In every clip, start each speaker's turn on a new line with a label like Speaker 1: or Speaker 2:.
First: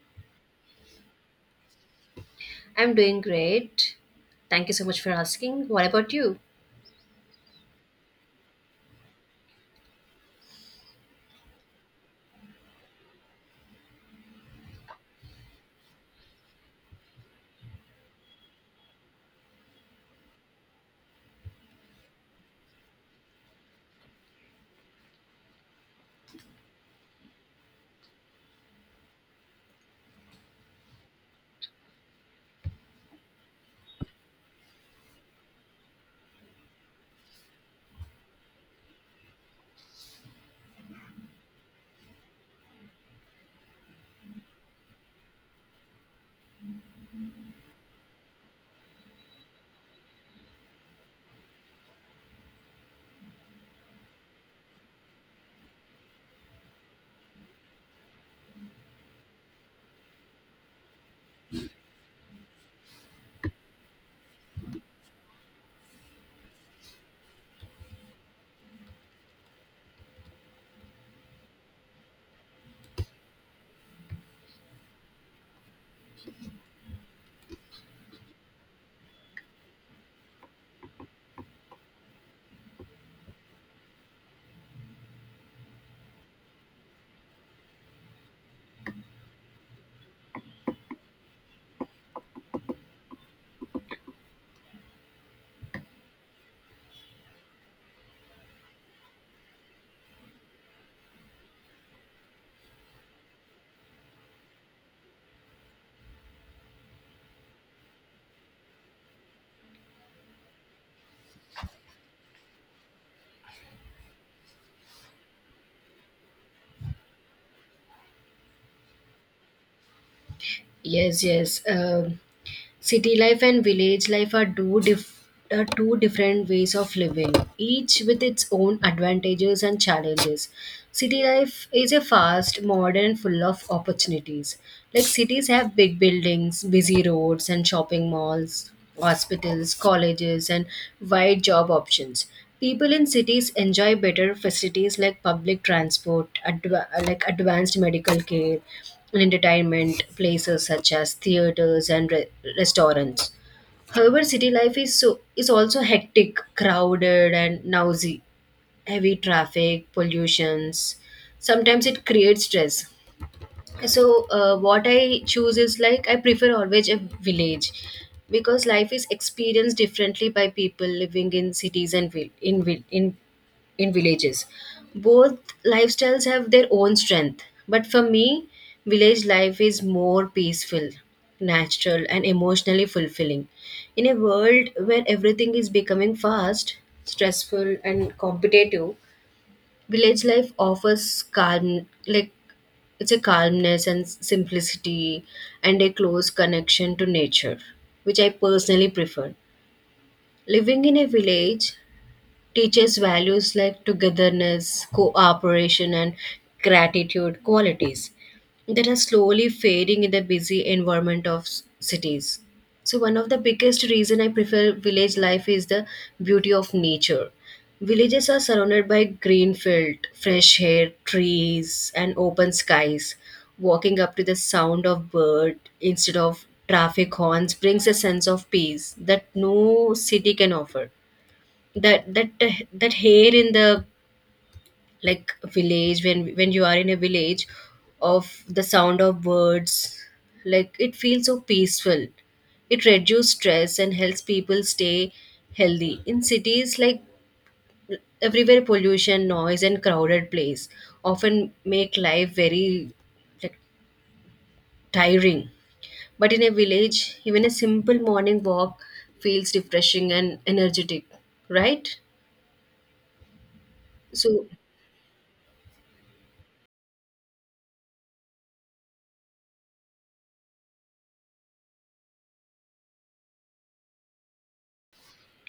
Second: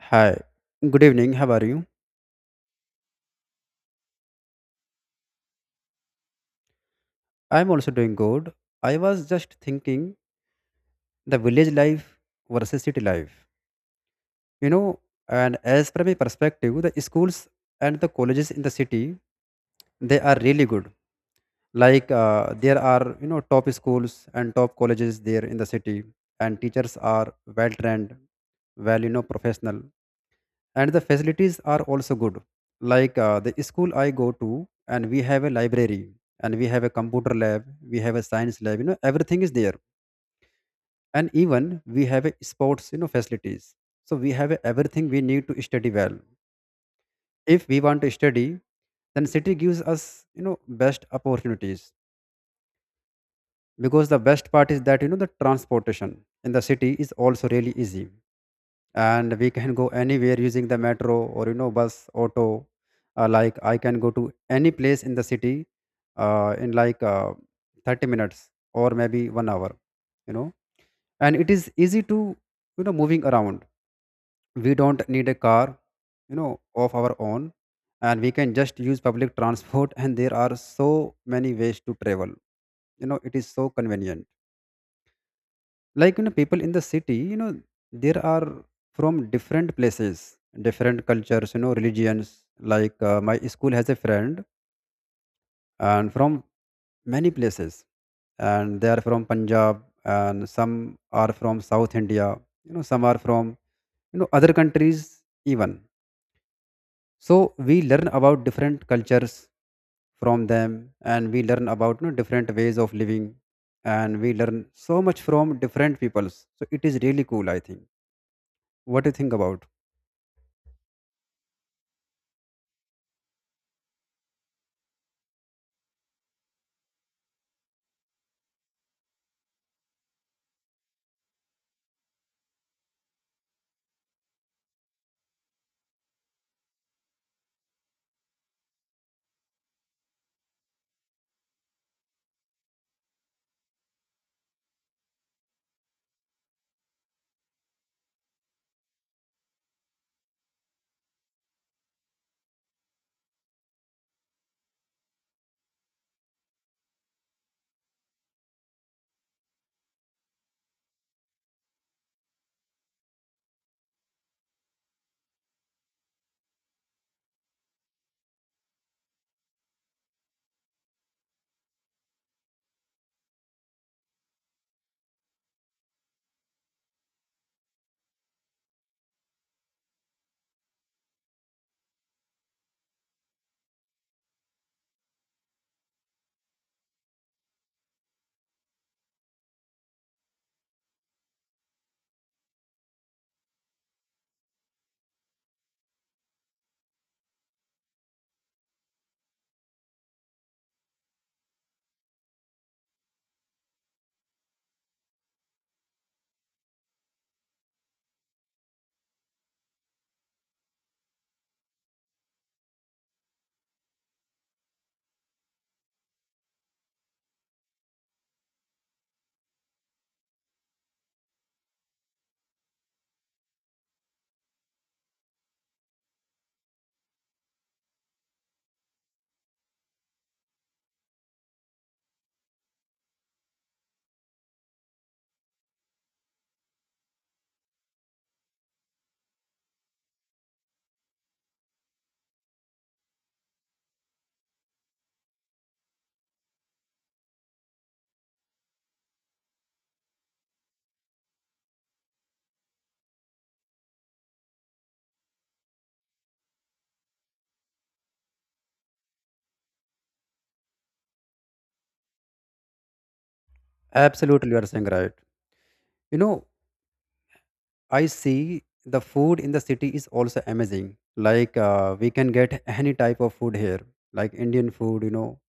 Speaker 1: Hi, good evening. How are you?
Speaker 2: I'm doing great. Thank you so much for asking. What about you?
Speaker 1: I'm also doing good. I was just thinking the village life versus city life. You know, and as from my perspective, the schools and the colleges in the city they are really good. Like there are top schools and top colleges there in the city, and teachers are well trained, well professional. And the facilities are also good like the school I go to and we have a library, and we have a computer lab, we have a science lab. Everything is there. And even we have a sports facilities, so we have everything we need to study well. If we want to study, then city gives us, you know, best opportunities, because the best part is that you know the transportation in the city is also really easy, and we can go anywhere using the metro or you know bus auto. Like I can go to any place in the city in like 30 minutes or maybe 1 hour, you know. And it is easy to, you know, moving around. We don't need a car, you know, of our own, and we can just use public transport, and there are so many ways to travel. You know it is so convenient. Like you know people in the city, you know, there are from different places, different cultures, you know, religions. Like my school has a friend and from many places, and they are from Punjab, and some are from South India, you know, some are from, you know, other countries even. So we learn about different cultures from them, and we learn about, you know, different ways of living, and we learn so much from different peoples, so it is really cool I think. What do you think about?
Speaker 2: Yes, yes. City life and village life are are two different ways of living, each with its own advantages and challenges. City life is a fast, modern, full of opportunities. Like cities have big buildings, busy roads, and shopping malls, hospitals, colleges, and wide job options. People in cities enjoy better facilities like public transport, like advanced medical care, and entertainment places such as theaters and restaurants. However, city life is is also hectic, crowded, and noisy. Heavy traffic, pollutions. Sometimes it creates stress, so what I choose is, like, I prefer always a village, because life is experienced differently by people living in cities and in villages. Both lifestyles have their own strength, but for me village life is more peaceful, natural and emotionally fulfilling. In a world where everything is becoming fast, stressful and competitive, village life offers calm. Like, it's a calmness and simplicity and a close connection to nature, which I personally prefer. Living in a village teaches values like togetherness, cooperation, and gratitude qualities that are slowly fading in the busy environment of cities. So one of the biggest reason I prefer village life is the beauty of nature. Villages are surrounded by green field, fresh air, trees, and open skies. Walking up to the sound of bird instead of traffic horns brings a sense of peace that no city can offer. That that hair in the, like, village, when you are in a village, of the sound of birds, like it feels so peaceful. It reduces stress and helps people stay healthy. In cities, like, everywhere pollution, noise and crowded place often make life very, like, tiring, but in a village even a simple morning walk feels refreshing and energetic, right? So
Speaker 1: Absolutely, you are saying right. You know, I see the food in the city is also amazing. Like we can get any type of food here, like Indian food, you know,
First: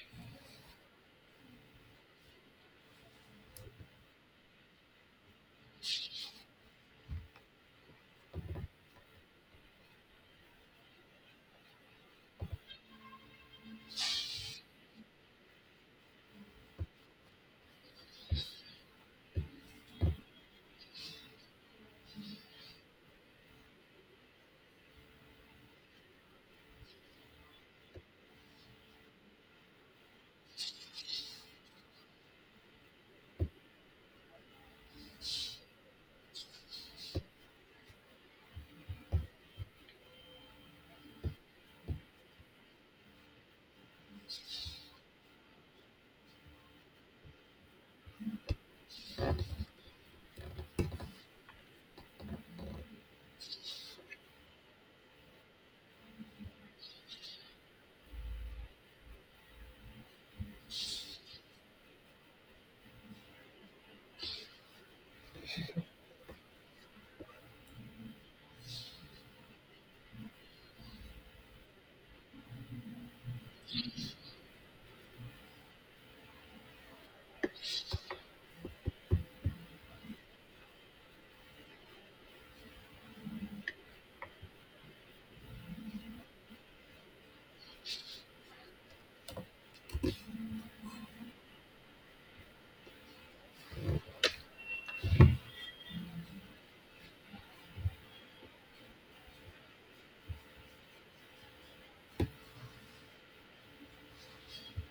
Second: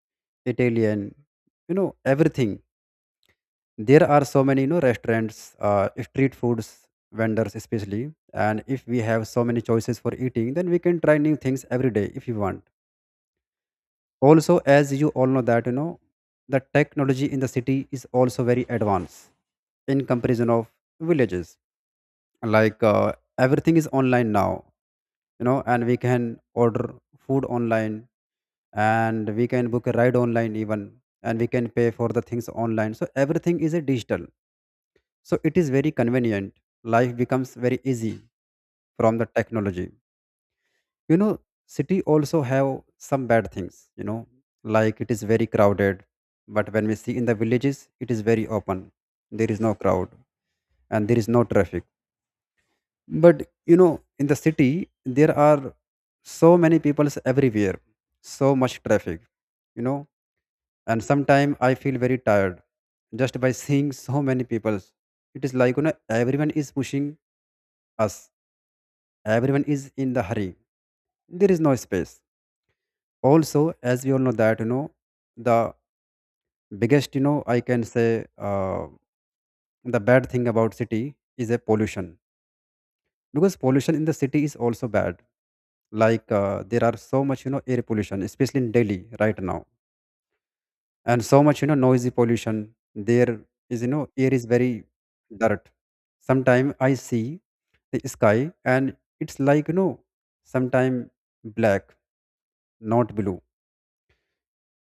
Speaker 1: Italian, you know, everything. There are so many, you know, restaurants, street foods vendors especially. And if we have so many choices for eating, then we can try new things every day if you want. Also as you all know that you know the technology in the city is also very advanced in comparison of villages. Like everything is online now, you know, and we can order food online, and we can book a ride online even, and we can pay for the things online, so everything is a digital. So it is very convenient, life becomes very easy from the technology, you know. City also have some bad things, you know, like it is very crowded. But when we see in the villages it is very open, there is no crowd, and there is no traffic. But you know in the city there are so many people everywhere, so much traffic, you know, and sometimes I feel very tired just by seeing so many people. It is like you know everyone is pushing us, everyone is in the hurry, there is no space. Also as we all know that you know the biggest you know I can say the bad thing about city is a pollution, because pollution in the city is also bad. Like there are so much you know air pollution especially in Delhi right now, and so much you know noisy pollution there. Is you know air is very dirt. Sometime I see the sky and it's like you know sometime black, not blue,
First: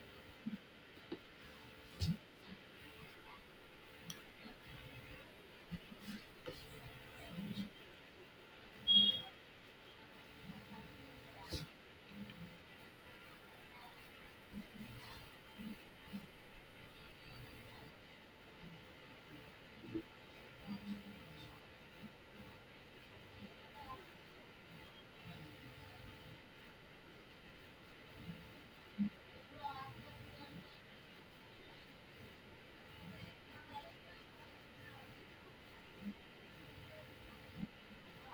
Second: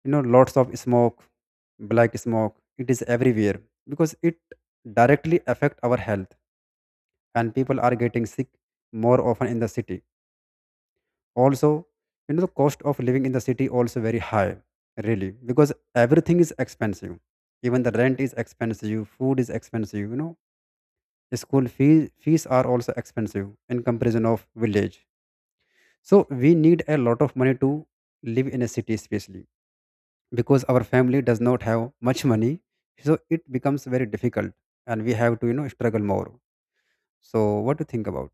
Speaker 1: you know lots of smoke, black smoke, it is everywhere. Because it directly affect our health, and people are getting sick more often in the city. Also you know the cost of living in the city also very high, really, because everything is expensive, even the rent is expensive, food is expensive, you know, school fees fees are also expensive in comparison of village. So we need a lot of money to live in a city especially, because our family does not have much money, so it becomes very difficult, and we have to, you know, struggle more. So what do you think about?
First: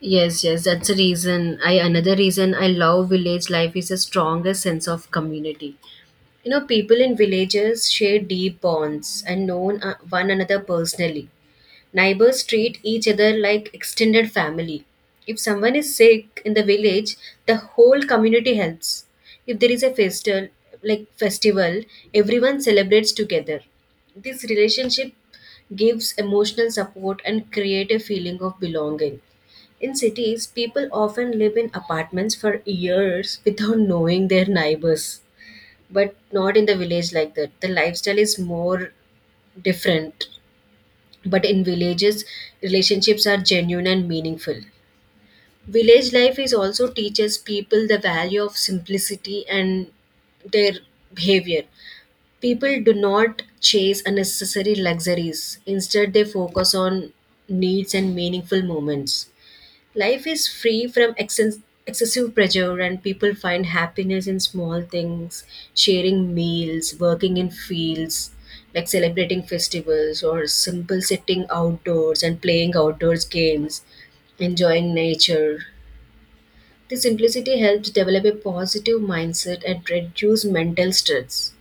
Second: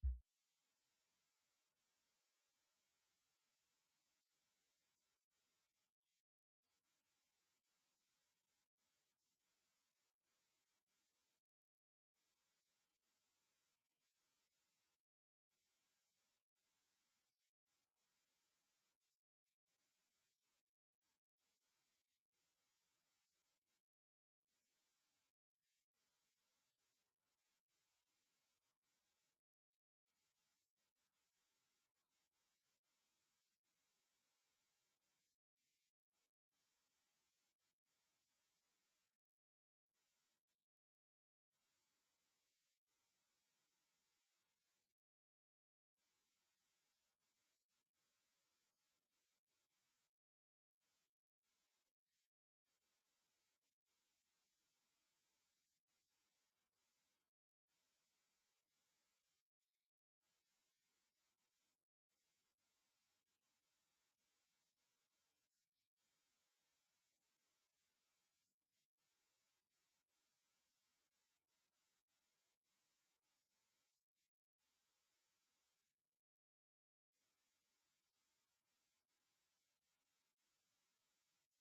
Speaker 2: yes, yes, that's a reason. I another reason I love village life is a stronger sense of community. You know, people in villages share deep bonds and know one another personally. Neighbors treat each other like extended family. If someone is sick in the village, the whole community helps. If there is a festival, like festival, everyone celebrates together. This relationship gives emotional support and create a feeling of belonging. In cities, people often live in apartments for years without knowing their neighbors. But not in the village like that. The lifestyle is more different, but in villages relationships are genuine and meaningful. Village life is also teaches people the value of simplicity and their behavior. People do not chase unnecessary luxuries, instead they focus on needs and meaningful moments. Life is free from excessive pressure, and people find happiness in small things, sharing meals, working in fields, like celebrating festivals, or simple sitting outdoors and playing outdoors games, enjoying nature. The simplicity helps develop a positive mindset and reduce mental stress.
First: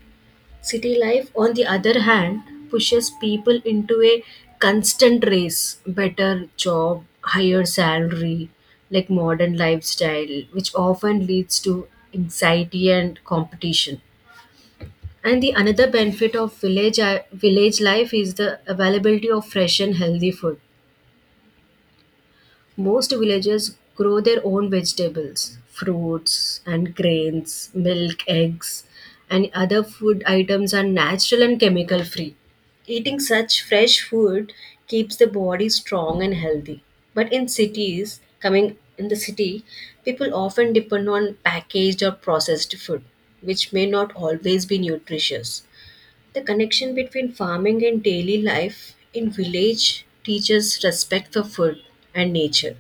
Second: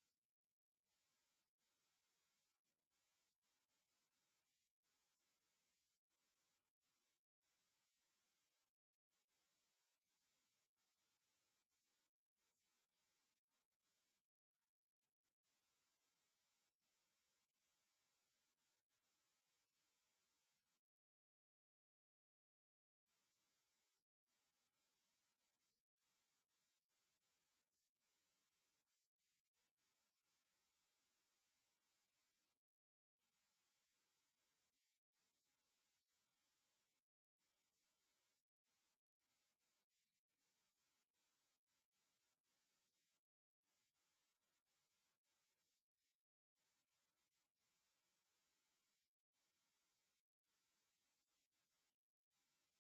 Speaker 2: City life, on the other hand, pushes people into a constant race, better job, higher salary, like modern lifestyle, which often leads to anxiety and competition. And the another benefit of village life is the availability of fresh and healthy food. Most villagers grow their own vegetables, fruits, and grains, milk, eggs, and other food items are natural and chemical free. Eating such fresh food keeps the body strong and healthy. But in cities, coming in the city, people often depend on packaged or processed food, which may not always be nutritious. The connection between farming and daily life in village teaches respect for food and nature.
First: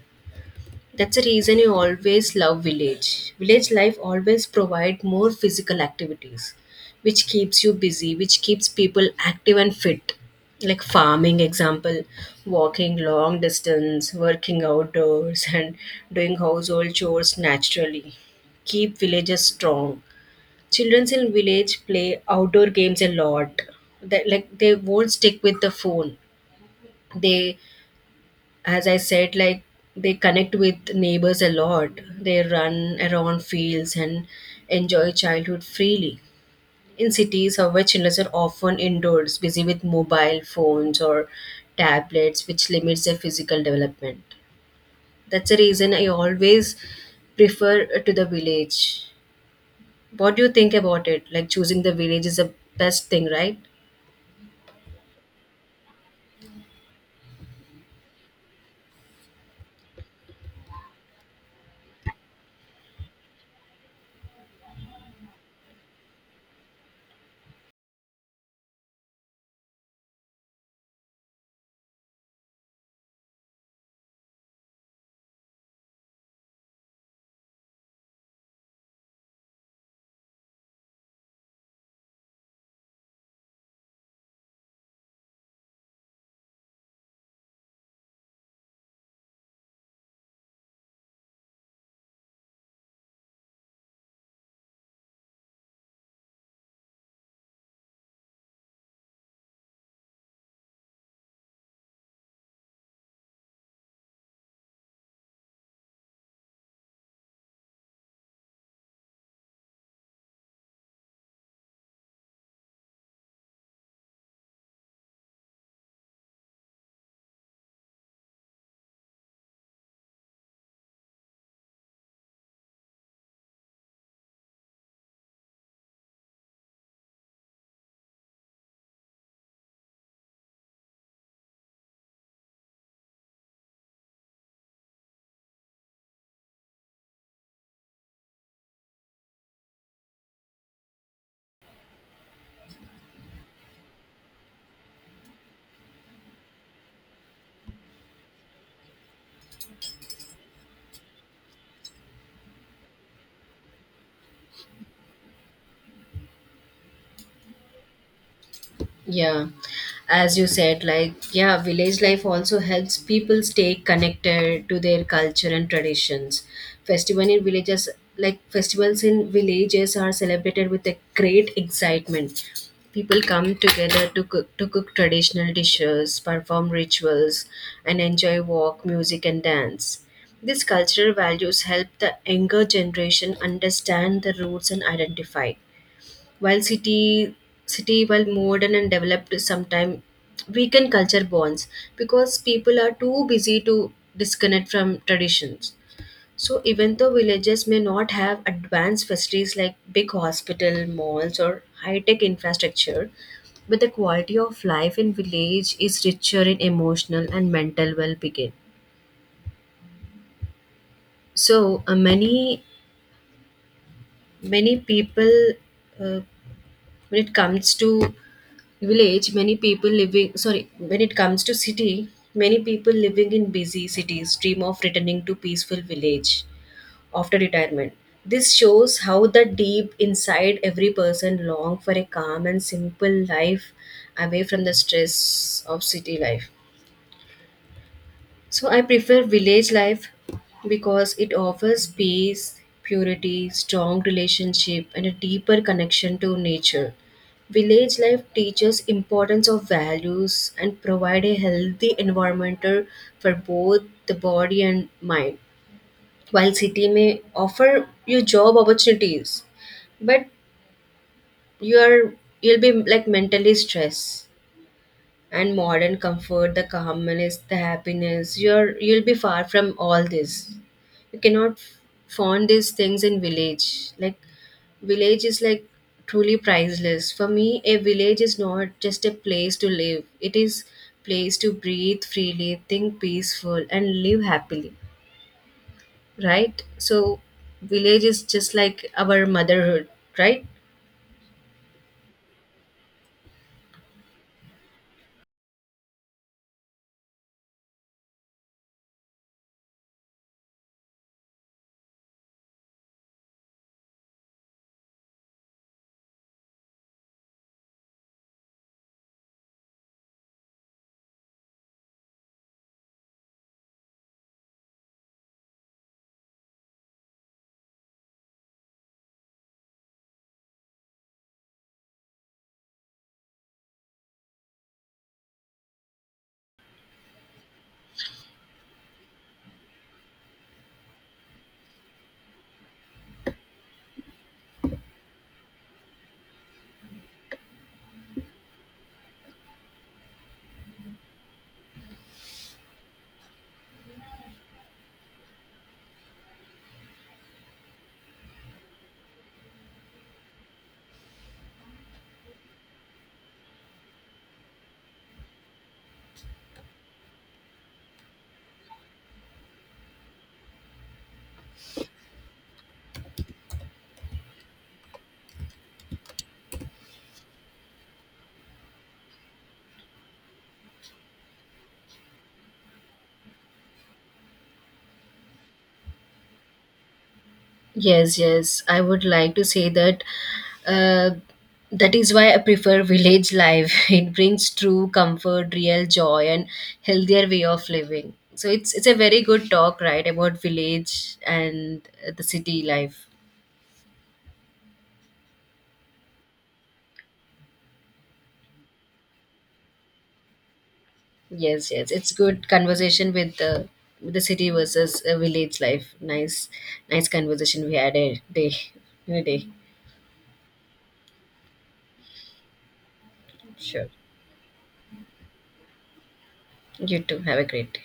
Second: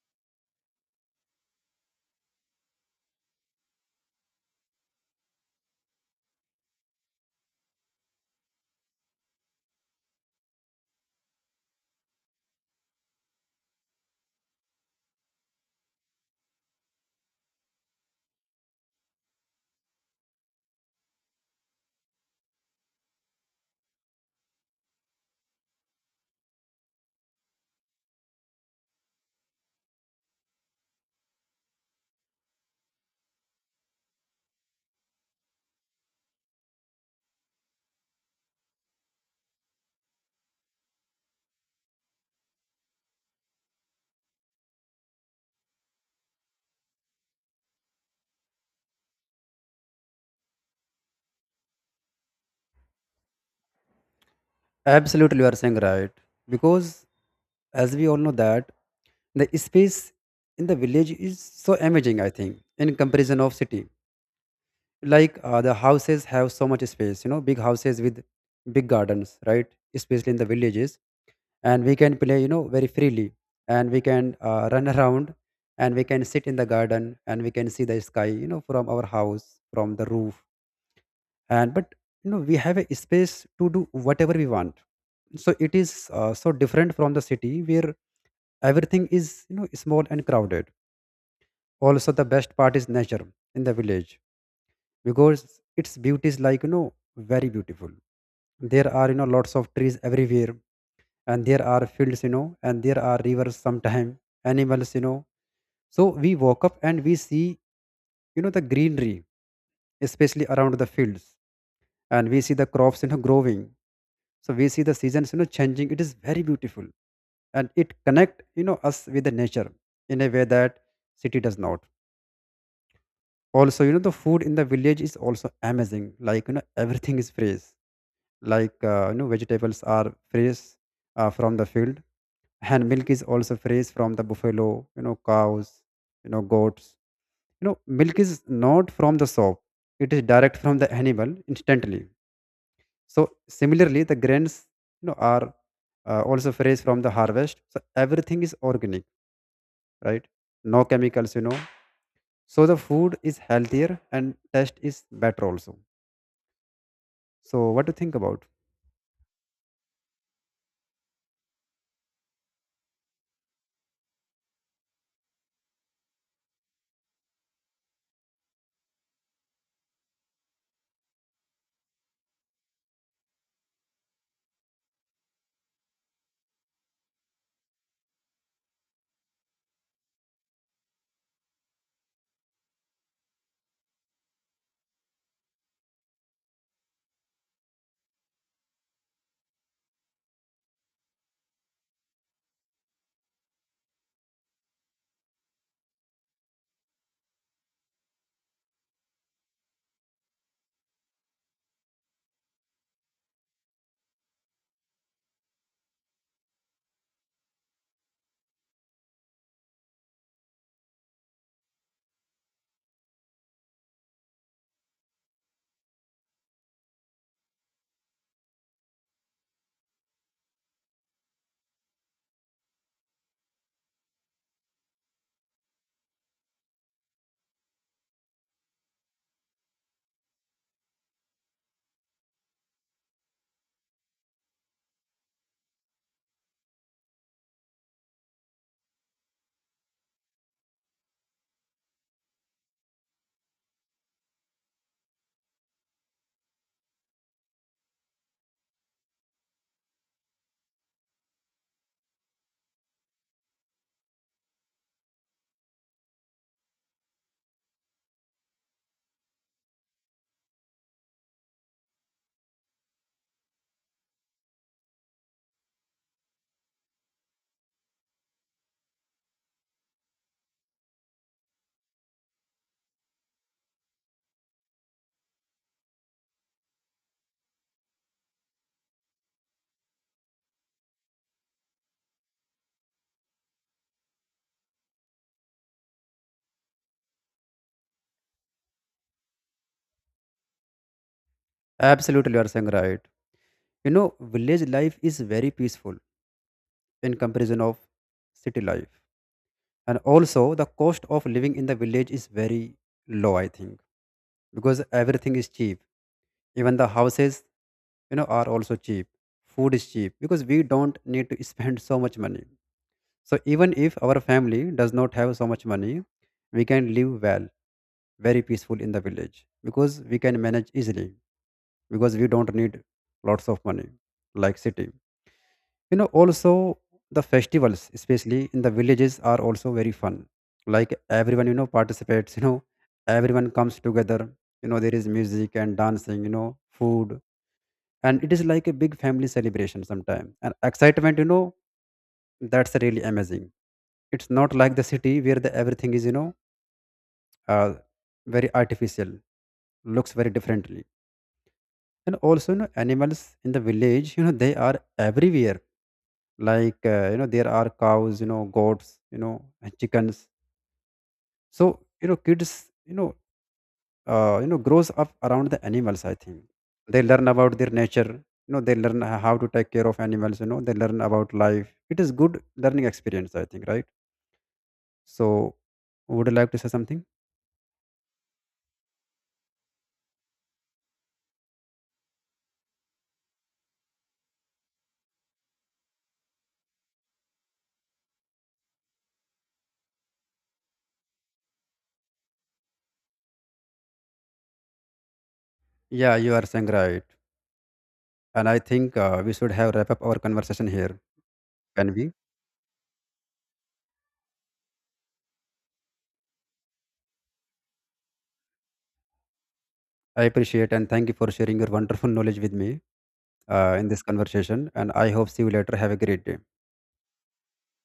Speaker 2: That's the reason you always love village. Village life always provide more physical activities, which keeps you busy, which keeps people active and fit. Like farming example, walking long distance, working outdoors and doing household chores naturally. Keep villages strong. Children in village play outdoor games a lot. That, like, they won't stick with the phone. They, as I said, like, they connect with neighbors a lot. They run around fields and enjoy childhood freely. In cities, however, children are often indoors, busy with mobile phones or tablets, which limits their physical development. That's the reason I always prefer to the village. What do you think about it? Like, choosing the village is the best thing, right?
Speaker 1: Absolutely, you are saying right. Because as we all know that the space in the village is so amazing I think in comparison of city. Like the houses have so much space, you know, big houses with big gardens, right, especially in the villages. And we can play, you know, very freely, and we can run around, and we can sit in the garden, and we can see the sky, you know, from our house, from the roof. And but you know we have a space to do whatever we want, so it is so different from the city where everything is you know small and crowded. Also the best part is nature in the village, because its beauty is like you know very beautiful. There are you know lots of trees everywhere, and there are fields, you know, and there are rivers sometime, animals, you know. So we woke up and we see, you know, the greenery especially around the fields, and we see the crops, you know, growing. So we see the seasons, you know, changing, it is very beautiful, and it connect you know us with the nature in a way that city does not. Also you know the food in the village is also amazing, like you know everything is fresh. Like you know vegetables are fresh, from the field. And milk is also fresh from the buffalo, you know, cows, you know, goats, you know, milk is not from the soap, it is direct from the animal instantly. So similarly the grains, you know, are also fresh from the harvest, so everything is organic, right? No chemicals, you know. So the food is healthier and taste is better also. So what do you think about?
Speaker 2: Yeah, as you said, like, yeah, village life also helps people stay connected to their culture and traditions. Festival in villages, like, festivals in villages are celebrated with a great excitement. People come together to cook traditional dishes, perform rituals, and enjoy walk, music, and dance. These cultural values help the younger generation understand the roots and identify. While city, while modern and developed, sometime weaken culture bonds because people are too busy to disconnect from traditions. So even though villages may not have advanced facilities like big hospital, malls or high-tech infrastructure, but the quality of life in village is richer in emotional and mental well-being. So many people, uh, when it comes to village, many people living, sorry, when it comes to city, many people living in busy cities dream of returning to peaceful village after retirement. This shows how the deep inside every person long for a calm and simple life, away from the stress of city life. So I prefer village life because it offers peace, purity, strong relationship and a deeper connection to nature. Village life teaches importance of values and provide a healthy environment for both the body and mind. While city may offer you job opportunities, but you are you'll be, like, mentally stressed, and modern comfort, the calmness, the happiness. You'll be far from all this. You cannot find these things in village. Like, village is, like, truly priceless. For me, a village is not just a place to live. It is place to breathe freely, think peaceful, and live happily. Right? So village is just like our motherhood, right?
Speaker 1: Absolutely, you are saying right. You know village life is very peaceful in comparison of city life. And also the cost of living in the village is very low I think, because everything is cheap, even the houses, you know, are also cheap, food is cheap, because we don't need to spend so much money. So even if our family does not have so much money, we can live well, very peaceful in the village, because we can manage easily, because we don't need lots of money like city. You know also the festivals especially in the villages are also very fun. Like everyone you know participates, you know, everyone comes together, you know, there is music and dancing, you know, food, and it is like a big family celebration sometime and excitement, you know, that's really amazing. It's not like the city where the everything is you know uh, very artificial, looks very differently. And also you know animals in the village, you know, they are everywhere. Like you know there are cows, you know, goats, you know, and chickens. So you know kids, you know, you know grows up around the animals I think, they learn about their nature, you know, they learn how to take care of animals, you know, they learn about life, it is good learning experience I think, right? So would you like to say something?
Speaker 2: Yes, yes. I would like to say that uh, that is why I prefer village life. It brings true comfort, real joy, and healthier way of living. So it's a very good talk, right, about village and the city life.
Speaker 1: Yeah, you are saying right. And I think we should have wrap up our conversation here.
Speaker 2: Yes, yes.
Speaker 1: Can we?
Speaker 2: It's good conversation with the city versus village life. Nice, nice conversation we had a day in a day.
Speaker 1: I appreciate and thank you for sharing your wonderful knowledge with me in
Speaker 2: Sure.
Speaker 1: this conversation, and I hope see you later. Have a great day.
Speaker 2: You too. Have a great day.